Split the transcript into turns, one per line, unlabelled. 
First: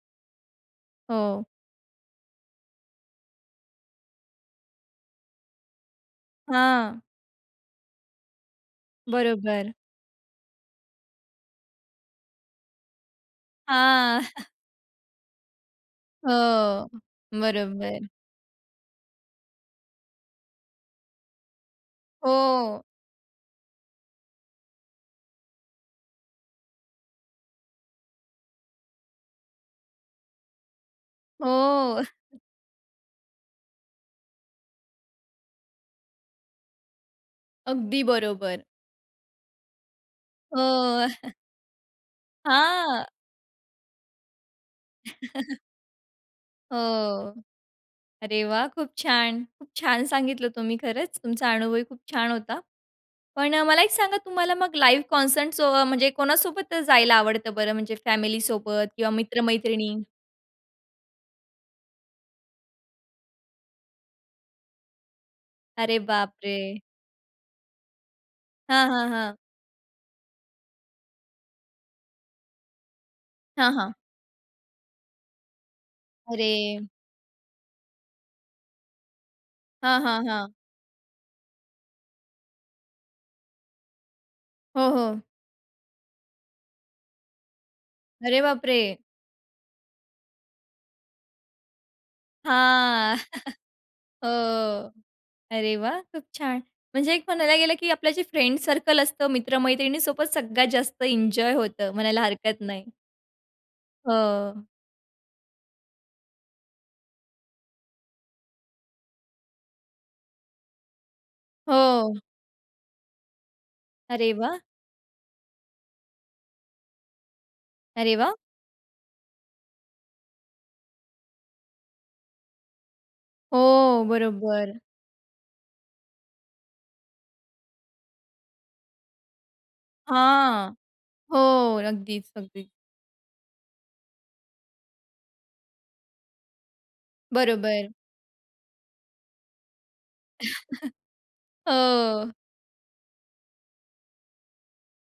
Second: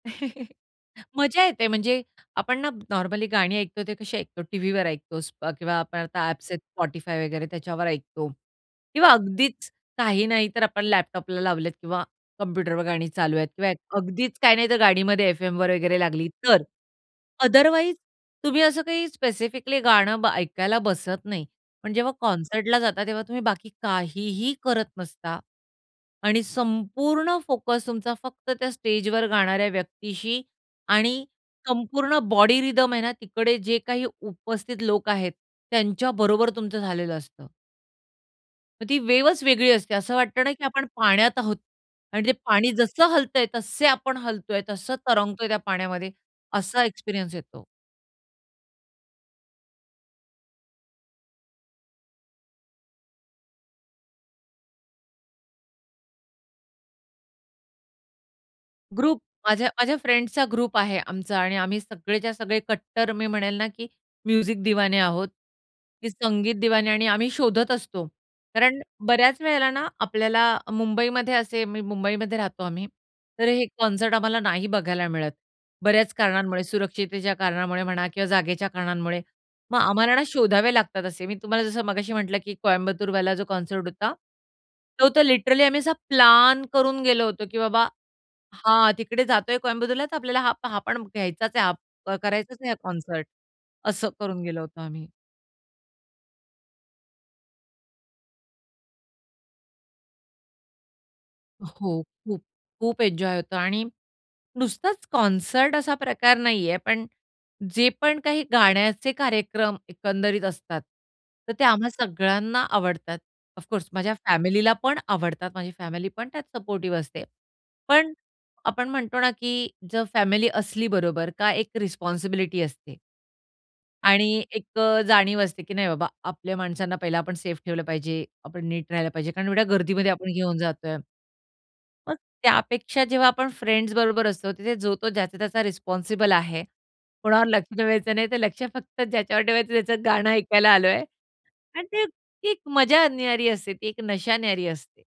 हो.
मजा येते. म्हणजे आपण ना, नॉर्मली गाणी ऐकतो ते कशी ऐकतो? टीव्हीवर ऐकतो किंवा आपण आता ॲप्स आहेत,
हां.
Spotify वगैरे त्याच्यावर ऐकतो किंवा अगदीच
बरोबर.
काही नाही तर आपण लॅपटॉपला लावलेत किंवा कॉम्प्युटरवर गाणी चालू आहेत किंवा
हां.
अगदीच काही नाही तर गाडीमध्ये एफएमवर वगैरे लागली तर.
हो,
अदरवाईज
बरोबर.
तुम्ही असं काही स्पेसिफिकली गाणं ब ऐकायला बसत नाही. पण जेव्हा कॉन्सर्टला
हो.
जाता तेव्हा तुम्ही बाकी काहीही करत नसता आणि संपूर्ण फोकस तुमचा फक्त त्या स्टेजवर गाणाऱ्या व्यक्तीशी आणि
हो.
संपूर्ण बॉडी रिथम आहे ना, तिकडे जे काही उपस्थित लोक आहेत, त्यांच्या बरोबर तुमचं झालेलं असतं.
अगदी बरोबर.
मग ती वेव्हच वेगळी असते असं वाटतं ना, की आपण
हो.
पाण्यात आहोत आणि ते पाणी
हां.
जसं हलतंय तसे आपण हलतोय, तसं तरंगतोय त्या पाण्यामध्ये, असा
हो,
एक्सपिरियन्स येतो.
अरे वाह! खूप छान. खूप छान सांगितलं तुम्ही, खरंच, तुमचा अनुभवही खूप छान होता. पण मला एक सांगा, तुम्हाला मग लाईव्ह कॉन्सर्ट सो म्हणजे कोणासोबत जायला आवडतं बरं? म्हणजे फॅमिली सोबत किंवा
ग्रुप माझ्या
मित्र-मैत्रिणी?
माझ्या फ्रेंड्सचा ग्रुप आहे आमचा आणि आम्ही सगळेच्या सगळे कट्टर मी म्हणेल ना, की म्युझिक दिवाने. आहोत.
अरे
की संगीत
बापरे!
दिवानी. आणि आम्ही शोधत असतो. कारण
हां, हां, हां.
बऱ्याच वेळेला ना, आपल्याला मुंबईमध्ये असे मी मुंबईमध्ये राहतो आम्ही. तर हे
हां, हां.
कॉन्सर्ट आम्हाला नाही बघायला मिळत, बऱ्याच कारणांमुळे,
अरे!
सुरक्षिततेच्या कारणामुळे म्हणा किंवा जागेच्या कारणांमुळे. मग
हां,
आम्हाला ना
हां, हां.
शोधावे लागतात असे. मी तुम्हाला जसं मगाशी म्हटलं, की कोयंबतूरवाला जो कॉन्सर्ट होता,
हो,
तो
हो.
तर लिटरली आम्ही असा प्लॅन करून गेलो होतो, की बाबा
अरे बापरे!
हा. तिकडे जातोय कोयंबतूरला, तर आपल्याला हा हा पण घ्यायचाच आहे. हां करायचाच आहे, हां
हां.
कॉन्सर्ट. असं
हो,
करून गेलो होतो आम्ही.
अरे वाह! खूप छान! म्हणजे एक म्हणायला गेलं, की आपलं जे फ्रेंड्स सर्कल असतं, मित्र-मैत्रिणीसोबत सगळ्यात जास्त एन्जॉय होतं,
हो,
म्हणायला
खूप
हरकत नाही?
खूप एन्जॉय होतो आणि
हो.
नुसताच कॉन्सर्ट असा प्रकार नाहीये, पण जे पण काही गाण्याचे कार्यक्रम एकंदरीत असतात तर ते आम्हा
हो.
सगळ्यांना आवडतात. ऑफकोर्स माझ्या
अरे वाह!
फॅमिलीला पण आवडतात. माझी फॅमिलीपण त्यात सपोर्टिव्ह असते. पण
अरे वाह!
आपण म्हणतो ना, की जर फॅमिली असली बरोबर, का एक रिस्पॉन्सिबिलिटी असते.
हो,
आणि
बरोबर.
एक जाणीव असते, की नाही बाबा आपल्या माणसांना पहिला आपण सेफ ठेवलं पाहिजे, आपण नीट राहायला पाहिजे. कारण एवढ्या गर्दीमध्ये आपण घेऊन
हां,
जातोय.
हो.
मग
अगदीच, अगदीच.
त्यापेक्षा जेव्हा आपण फ्रेंड्स बरोबर असतो, तिथे जो-तो ज्याचा-त्याचा रिस्पॉन्सिबल आहे. कोणावर लक्ष
बरोबर.
ठेवायचं नाही. तर लक्ष फक्त ज्याच्यावर ठेवायचं, त्याचं गाणं ऐकायला आलोय आणि ते
हो.
ती एक मजा न्यारी असते. ती एक नशा न्यारी असते.